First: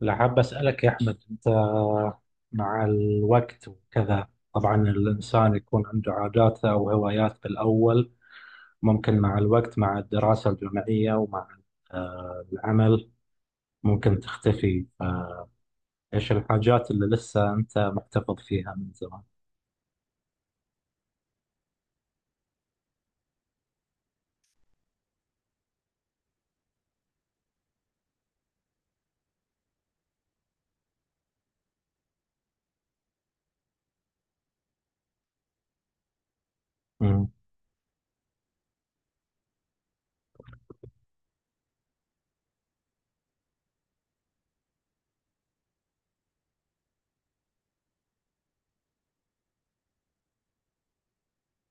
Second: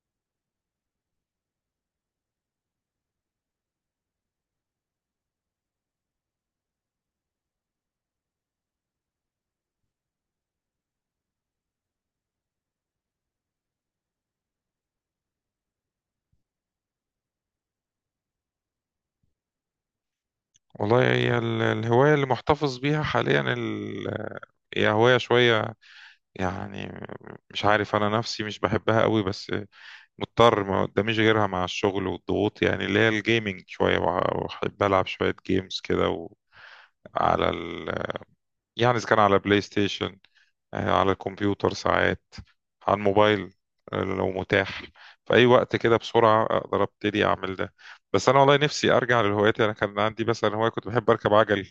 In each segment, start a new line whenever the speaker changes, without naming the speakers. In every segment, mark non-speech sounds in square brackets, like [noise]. لا، حاب أسألك يا أحمد. أنت مع الوقت وكذا، طبعا الإنسان يكون عنده عاداته أو هوايات بالأول. ممكن مع الوقت، مع الدراسة الجامعية، ومع العمل ممكن تختفي. فإيش الحاجات اللي لسه أنت محتفظ فيها من زمان؟
والله هي الهواية اللي محتفظ بيها حاليا هي هواية شوية يعني، مش عارف، أنا نفسي مش بحبها قوي بس مضطر، ما قداميش غيرها مع الشغل والضغوط، يعني اللي هي الجيمنج. شوية بحب ألعب شوية جيمز كده
مم،
على ال... يعني إذا كان على بلاي ستيشن، على الكمبيوتر ساعات، على الموبايل، لو متاح في أي وقت كده بسرعة أقدر أبتدي أعمل ده. بس أنا والله نفسي أرجع للهوايات. أنا كان عندي مثلا هواية كنت بحب أركب عجل.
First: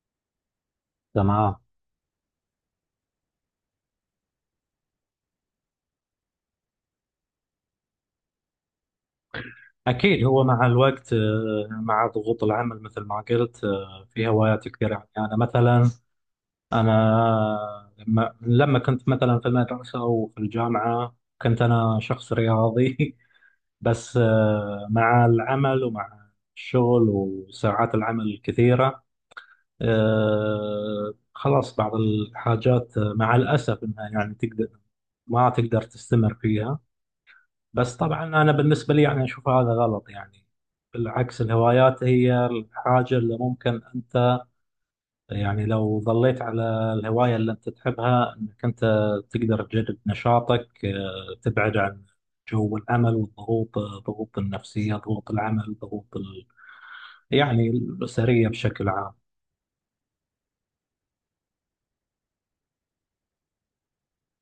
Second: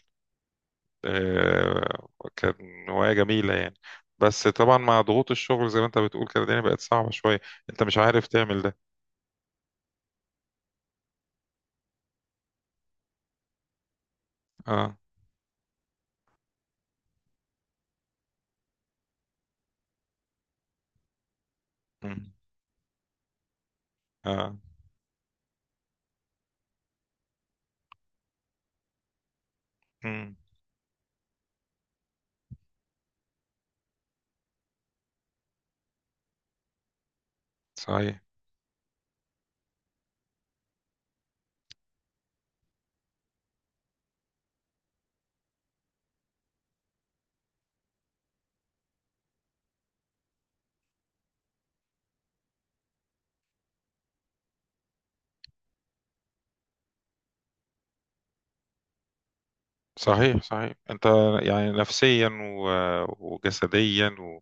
تمام.
آه، كان هواية جميلة يعني. بس طبعا مع ضغوط الشغل، زي ما انت بتقول كده، الدنيا بقت صعبة شوية، انت مش عارف تعمل ده.
أكيد، هو مع الوقت، مع ضغوط العمل مثل ما قلت، في هوايات
اه.
كثيرة. يعني أنا مثلا، أنا لما كنت مثلا في المدرسة وفي الجامعة كنت أنا
مم.
شخص رياضي. [laughs] بس
اه.
مع العمل ومع الشغل وساعات العمل الكثيرة،
مم.
خلاص بعض الحاجات، مع الأسف إنها يعني ما تقدر تستمر فيها. بس
صحيح
طبعا أنا بالنسبة لي يعني أشوف هذا غلط، يعني بالعكس، الهوايات هي الحاجة اللي ممكن أنت، يعني لو ظليت على الهواية اللي أنت تحبها، أنك أنت تقدر تجدد نشاطك، تبعد عن جو العمل والضغوط، ضغوط النفسية، ضغوط العمل، ضغوط يعني الأسرية بشكل عام.
صحيح صحيح. انت يعني نفسيا وجسديا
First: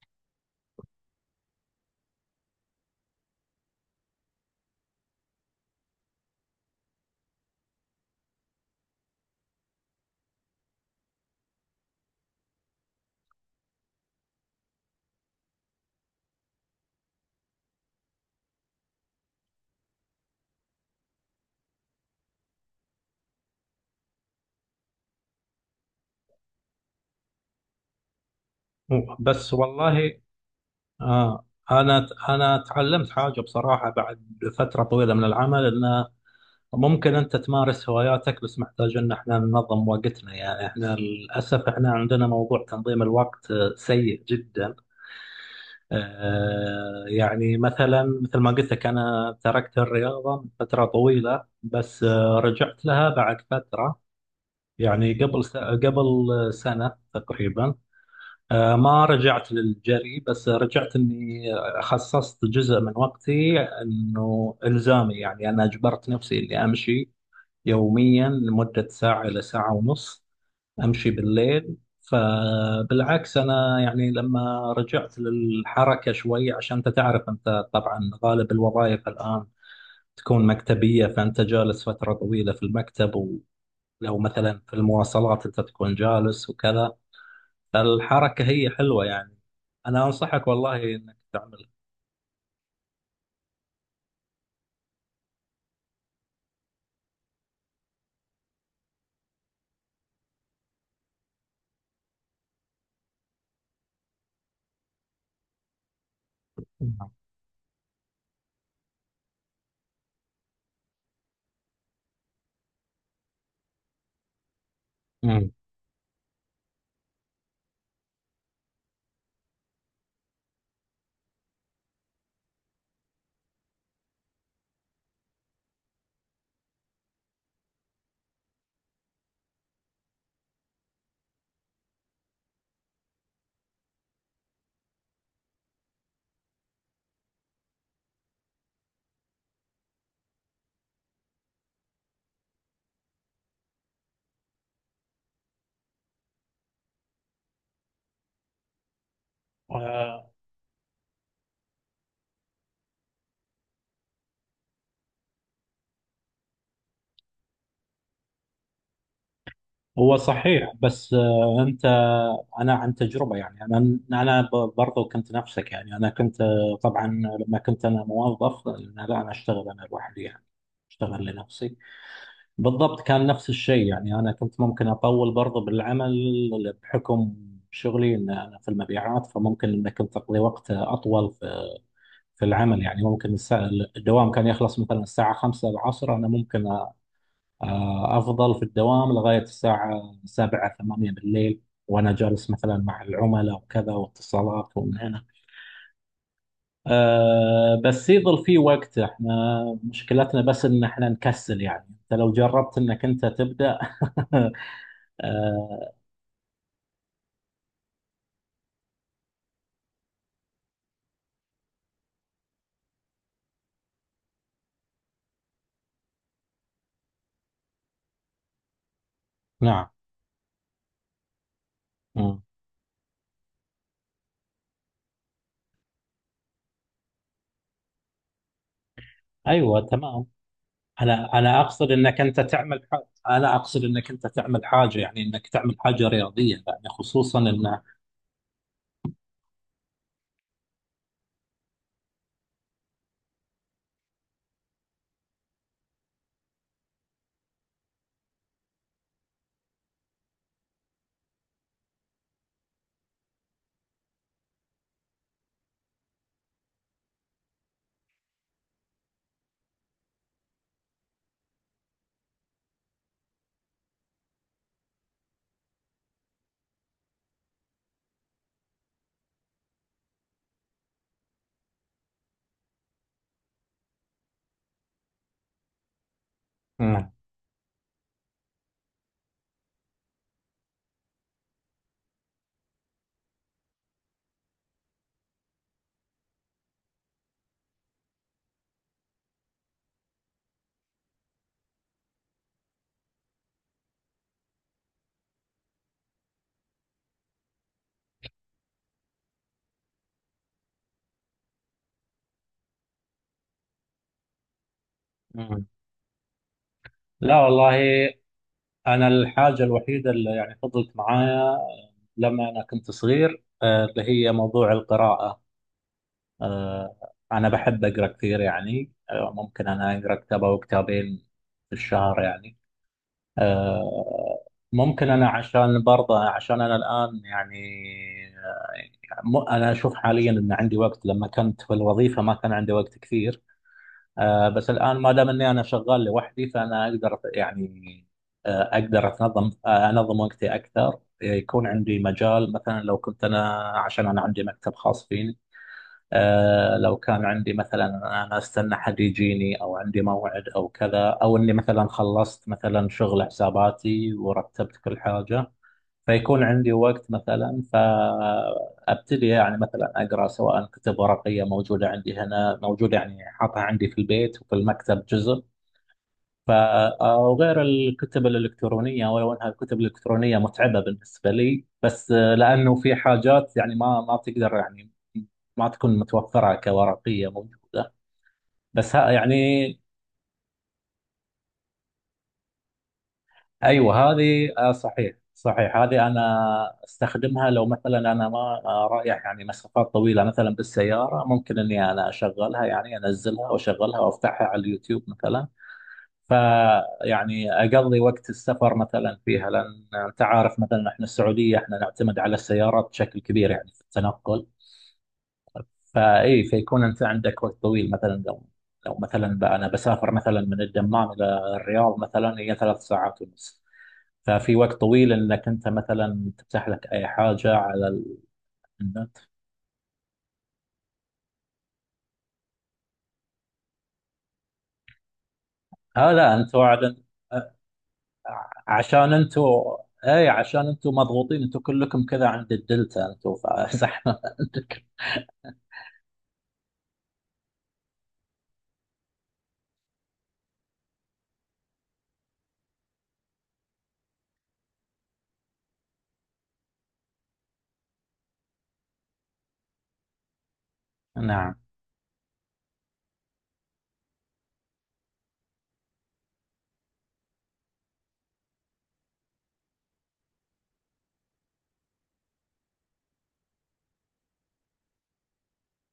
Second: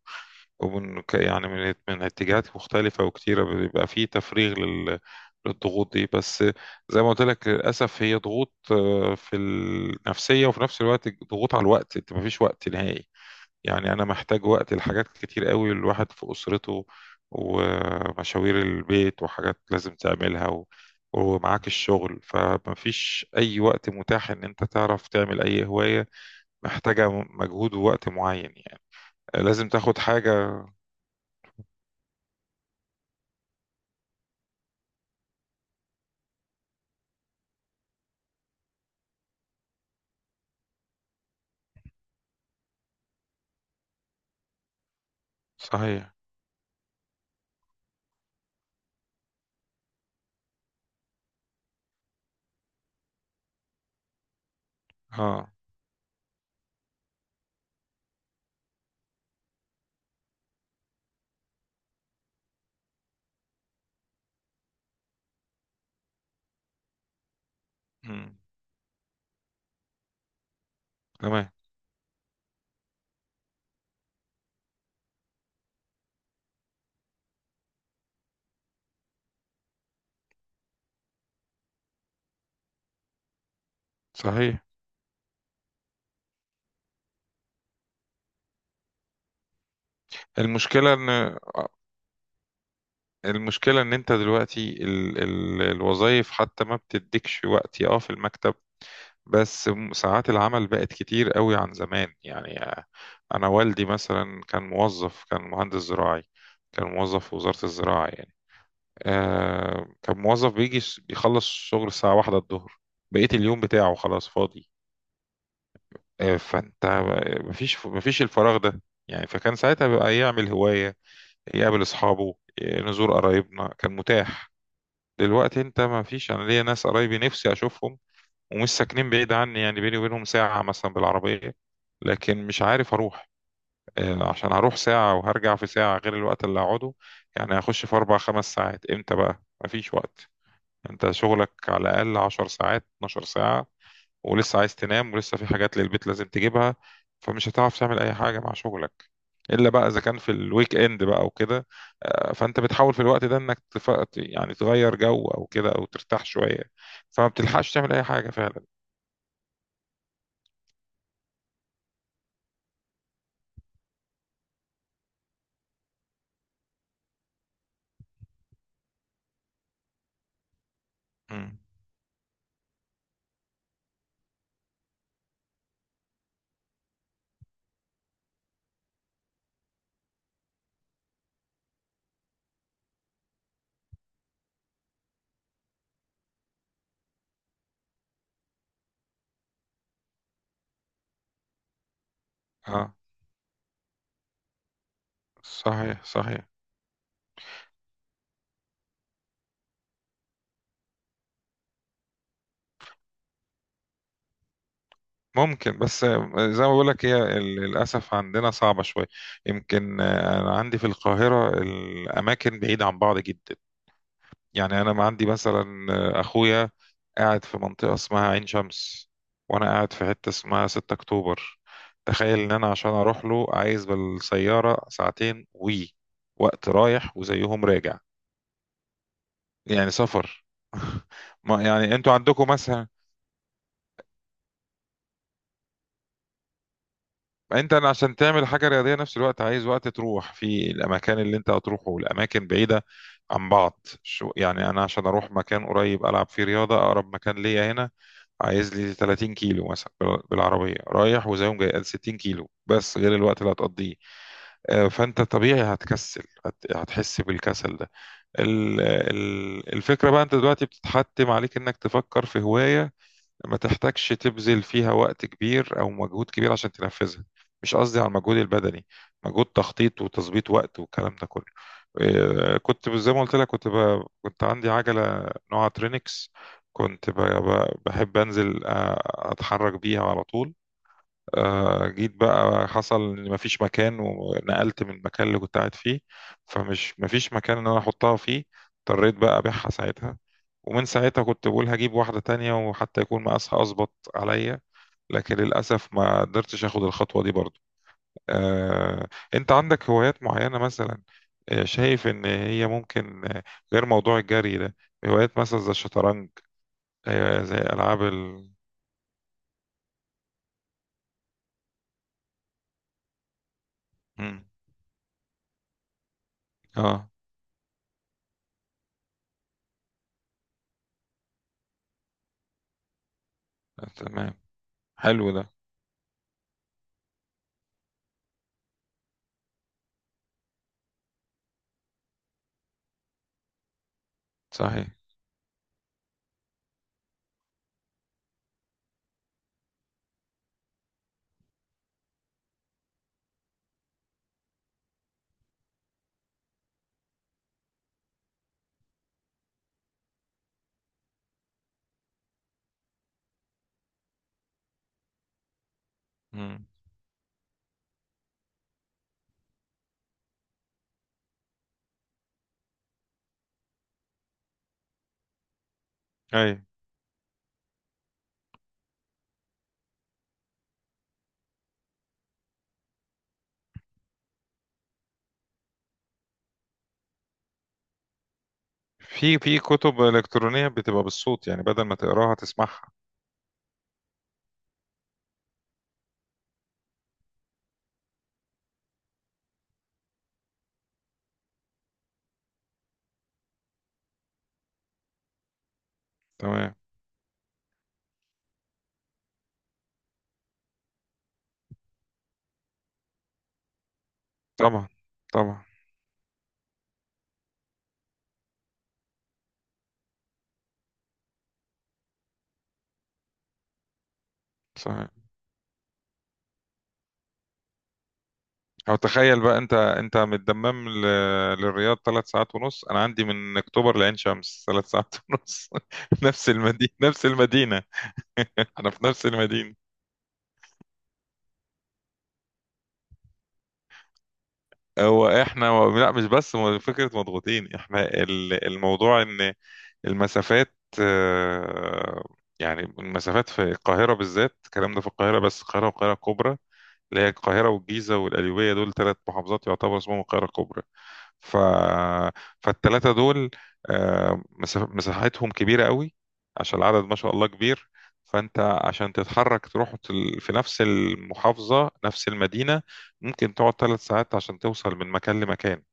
ومن يعني من اتجاهات مختلفة وكتيرة بيبقى فيه تفريغ للضغوط دي. بس زي ما قلت لك، للأسف هي ضغوط، في النفسية وفي نفس الوقت ضغوط على الوقت، انت مفيش وقت نهائي. يعني أنا محتاج وقت لحاجات كتير قوي، الواحد في أسرته ومشاوير البيت وحاجات لازم تعملها ومعاك الشغل، فمفيش أي وقت متاح إن أنت تعرف تعمل أي هواية محتاجة مجهود ووقت معين. يعني
بس
لازم تاخد
والله
حاجة.
آه أنا تعلمت حاجة بصراحة، بعد فترة طويلة من العمل، أنه ممكن أنت تمارس هواياتك بس محتاج أن احنا ننظم وقتنا. يعني احنا للأسف احنا عندنا موضوع تنظيم الوقت سيء جدا.
صحيح.
يعني مثلا، مثل ما قلت لك، أنا تركت الرياضة من فترة طويلة بس رجعت لها بعد فترة، يعني قبل
اه.
قبل سنة تقريبا. ما رجعت للجري، بس رجعت إني خصصت جزء من وقتي إنه إلزامي. يعني أنا أجبرت نفسي إني أمشي يوميا
مم.
لمدة ساعة إلى ساعة ونص. امشي
تمام.
بالليل، فبالعكس انا، يعني لما رجعت للحركه شوي، عشان انت تعرف، انت طبعا غالب الوظائف الان تكون مكتبيه، فانت جالس فتره طويله في المكتب، ولو
صحيح.
مثلا في المواصلات انت تكون جالس وكذا، فالحركه هي حلوه يعني، انا انصحك والله
المشكلة
انك
إن
تعملها.
المشكلة ان انت دلوقتي ال ال الوظائف حتى ما بتديكش وقت في المكتب، بس ساعات العمل بقت كتير قوي عن زمان. يعني انا والدي مثلا كان موظف، كان مهندس زراعي، كان موظف في وزارة الزراعة. يعني كان موظف بيجي، بيخلص شغل الساعة واحدة الظهر، بقية اليوم بتاعه خلاص فاضي.
مم.
فانت مفيش الفراغ ده. يعني فكان ساعتها بقى يعمل هواية، يقابل أصحابه، نزور قرايبنا كان متاح. دلوقتي انت مفيش، انا ليا ناس قرايبي نفسي اشوفهم ومش ساكنين بعيد عني، يعني بيني وبينهم ساعة مثلا بالعربية، لكن مش عارف أروح. عشان هروح ساعة وهرجع في ساعة غير الوقت اللي هقعده، يعني هخش في أربع خمس ساعات، إمتى بقى؟ مفيش وقت. أنت شغلك على الأقل 10 ساعات 12 ساعة، ولسه عايز تنام ولسه في حاجات للبيت لازم تجيبها، فمش هتعرف تعمل أي حاجة مع شغلك، إلا بقى إذا كان في الويك إند بقى وكده. فأنت بتحاول في الوقت ده إنك يعني تغير جو أو كده أو ترتاح شوية، فما بتلحقش تعمل أي حاجة.
هو صحيح، بس انا عن تجربه، يعني انا برضو كنت نفسك. يعني انا كنت طبعا لما كنت انا موظف، لا انا اشتغل انا لوحدي يعني، اشتغل
فعلا.
لنفسي. بالضبط كان نفس الشيء، يعني انا كنت ممكن اطول برضو بالعمل بحكم شغلي، ان انا في المبيعات، فممكن ان كنت اقضي وقت اطول في العمل. يعني ممكن الدوام كان يخلص مثلا الساعه 5 العصر، انا ممكن أفضل في الدوام لغاية الساعة سبعة ثمانية بالليل، وأنا جالس مثلا
اه.
مع العملاء وكذا واتصالات ومن هنا.
صحيح صحيح.
بس يظل في وقت. احنا مشكلتنا بس ان احنا نكسل، يعني انت لو جربت انك انت تبدأ. [laughs]
ممكن
أه،
بس، زي ما بقول لك، هي للاسف عندنا صعبه شويه. يمكن، انا عندي في القاهره الاماكن بعيده عن بعض جدا. يعني انا ما عندي مثلا، اخويا قاعد في منطقه اسمها عين شمس، وانا
نعم.
قاعد في حته اسمها 6 اكتوبر. تخيل
مم.
ان انا عشان اروح له عايز بالسياره ساعتين، وقت رايح وزيهم راجع،
ايوه،
يعني
تمام.
سفر. [laughs]
انا
ما
اقصد
يعني انتوا
انك انت
عندكم
تعمل
مثلا،
حاجة، يعني انك تعمل حاجة رياضية، يعني خصوصا ان.
أنا عشان تعمل حاجه رياضيه نفس الوقت عايز وقت تروح في الاماكن اللي انت هتروحه، والاماكن بعيده عن بعض. شو يعني، انا عشان اروح مكان قريب العب فيه رياضه، اقرب مكان ليا هنا عايز لي 30 كيلو مثلا بالعربيه رايح وزيهم جاي 60 كيلو، بس غير الوقت اللي هتقضيه. فانت طبيعي هتكسل، هتحس بالكسل ده. الفكره بقى انت دلوقتي بتتحتم عليك انك تفكر في هوايه ما تحتاجش تبذل فيها وقت كبير او مجهود كبير عشان تنفذها. مش قصدي على المجهود البدني، مجهود تخطيط وتظبيط وقت والكلام ده كله. إيه، كنت زي ما قلت لك، كنت عندي عجلة نوعها ترينكس،
مم.
بحب انزل، اتحرك بيها على طول. جيت بقى حصل ان مفيش مكان ونقلت من المكان اللي كنت قاعد فيه، مفيش مكان ان انا احطها فيه، اضطريت بقى ابيعها ساعتها. ومن ساعتها كنت بقول هجيب واحدة تانية وحتى يكون مقاسها اظبط عليا، لكن للأسف ما قدرتش اخد الخطوة دي برضو. آه، انت عندك هوايات معينة مثلا، شايف ان هي ممكن، غير موضوع الجري ده، هوايات مثلا
مم.
زي الشطرنج،
لا
زي
والله،
العاب
أنا الحاجة الوحيدة اللي يعني فضلت معايا لما أنا كنت صغير اللي هي
مم.
موضوع القراءة. آه،
اه.
أنا بحب أقرأ كثير. يعني ممكن أنا أقرأ كتاب أو كتابين في الشهر يعني.
تمام.
آه، ممكن أنا
حلو ده.
عشان برضه عشان أنا الآن يعني، أنا أشوف حاليا أن عندي وقت. لما كنت في الوظيفة ما كان عندي وقت كثير، بس
صحيح.
الآن ما دام إني أنا شغال لوحدي، فأنا أقدر يعني، أقدر أتنظم آه أنظم وقتي أكثر. يكون عندي مجال، مثلا لو كنت أنا، عشان أنا عندي مكتب خاص فيني، آه لو كان عندي مثلا، أنا أستنى حد يجيني أو عندي موعد أو كذا، أو إني مثلا خلصت مثلا شغل حساباتي ورتبت كل حاجة، فيكون
مم.
عندي وقت مثلا. فابتدي يعني مثلا اقرا، سواء كتب ورقيه موجوده عندي هنا، موجوده يعني حاطها عندي في البيت وفي المكتب جزء. ف
اي.
او غير الكتب الالكترونيه، ولو انها الكتب الالكترونيه متعبه بالنسبه لي، بس لانه في حاجات يعني ما تقدر يعني ما تكون متوفره كورقيه موجوده. بس ها
في
يعني،
كتب الكترونيه بتبقى بالصوت، يعني بدل ما تقراها تسمعها.
ايوه هذه صحيح صحيح. هذه انا استخدمها لو مثلا انا ما رايح يعني مسافات طويله مثلا بالسياره، ممكن انا اشغلها، يعني انزلها واشغلها وافتحها على اليوتيوب مثلا.
تمام.
فيعني اقضي وقت السفر مثلا فيها، لان انت عارف مثلا احنا السعوديه احنا نعتمد على السيارات بشكل كبير يعني في التنقل.
طبعا. طبعا.
فاي فيكون انت عندك وقت طويل، مثلا لو مثلا انا بسافر مثلا من الدمام الى الرياض، مثلا هي 3 ساعات ونص. ففي وقت
صحيح.
طويل انك انت مثلا تفتح لك اي حاجه على
او
النت.
تخيل بقى، انت من الدمام للرياض 3 ساعات ونص، انا عندي من اكتوبر لعين شمس 3 ساعات ونص.
اه
[laughs]
لا،
نفس
انتوا
المدينه
على
نفس المدينه. [laughs] انا في
عشان
نفس المدينه.
انتوا، اي عشان انتوا مضغوطين انتوا كلكم كذا عند الدلتا انتوا. فصح. [laughs] عندك
هو احنا لا مش بس فكره مضغوطين احنا، الموضوع ان المسافات، يعني المسافات في القاهرة بالذات، الكلام ده في القاهرة بس، القاهرة والقاهرة الكبرى اللي هي القاهرة والجيزة والقليوبية، دول 3 محافظات يعتبر اسمهم القاهرة الكبرى.
نعم،
ف... فالثلاثة دول، مساحتهم كبيرة قوي عشان العدد ما شاء الله كبير. فأنت عشان تتحرك تروح، في نفس المحافظة نفس المدينة، ممكن تقعد 3 ساعات عشان توصل من مكان لمكان.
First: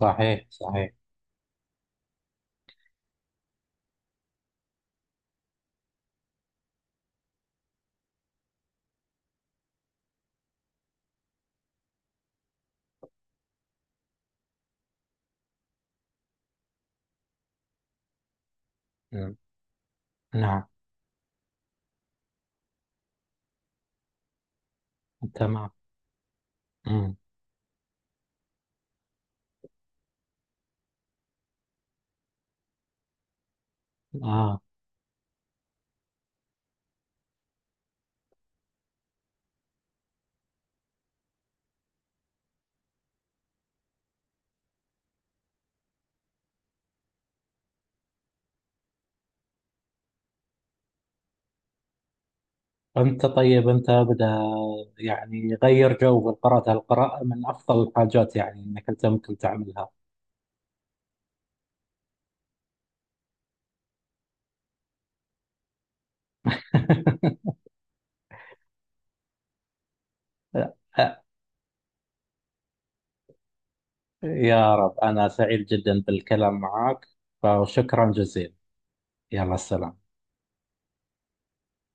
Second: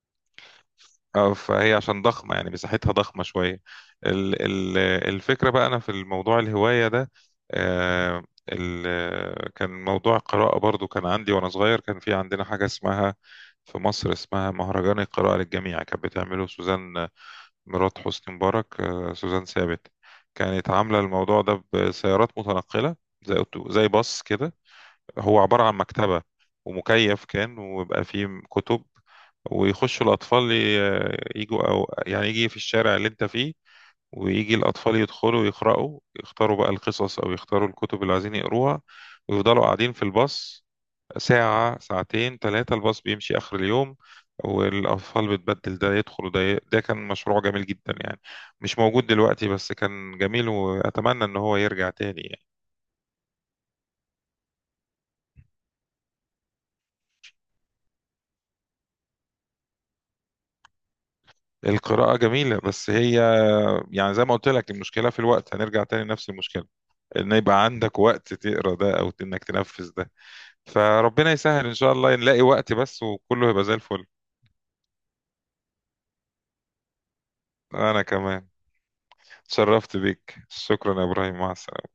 صحيح صحيح.
اه فهي عشان ضخمة، يعني مساحتها ضخمة شوية. ال ال الفكرة بقى أنا في الموضوع الهواية ده، آه ال كان موضوع القراءة برضو كان عندي وأنا صغير. كان في عندنا حاجة اسمها، في مصر اسمها مهرجان القراءة للجميع، كانت بتعمله سوزان مرات حسني مبارك،
مم.
سوزان ثابت.
نعم.
كانت عاملة الموضوع ده بسيارات متنقلة، زي زي باص كده، هو عبارة
تمام.
عن مكتبة
مم.
ومكيف كان، ويبقى فيه كتب ويخشوا الأطفال، يجوا، أو يعني يجي في الشارع اللي أنت فيه ويجي
اه.
الأطفال يدخلوا يقرأوا، يختاروا بقى القصص أو يختاروا الكتب اللي عايزين يقروها ويفضلوا قاعدين في الباص ساعة ساعتين ثلاثة، الباص بيمشي آخر اليوم والأطفال بتبدل، ده يدخل وده ده كان مشروع جميل جدا يعني. مش موجود دلوقتي، بس كان جميل، وأتمنى إن هو يرجع تاني يعني.
انت طيب، انت ابدا، يعني غير جو بالقراءة، القراءة من افضل الحاجات يعني انك انت ممكن تعملها.
القراءة جميلة، بس هي يعني زي ما قلت لك، المشكلة في الوقت، هنرجع تاني لنفس المشكلة، ان
[laughs]
يبقى عندك وقت تقرا ده او انك تنفذ ده. فربنا يسهل ان شاء الله نلاقي وقت بس، وكله يبقى زي الفل.
يا رب، أنا سعيد جدا بالكلام معك،
انا
فشكرا
كمان.
جزيلا. يلا،
اتشرفت
السلام.
بيك، شكرا يا ابراهيم، مع السلامة.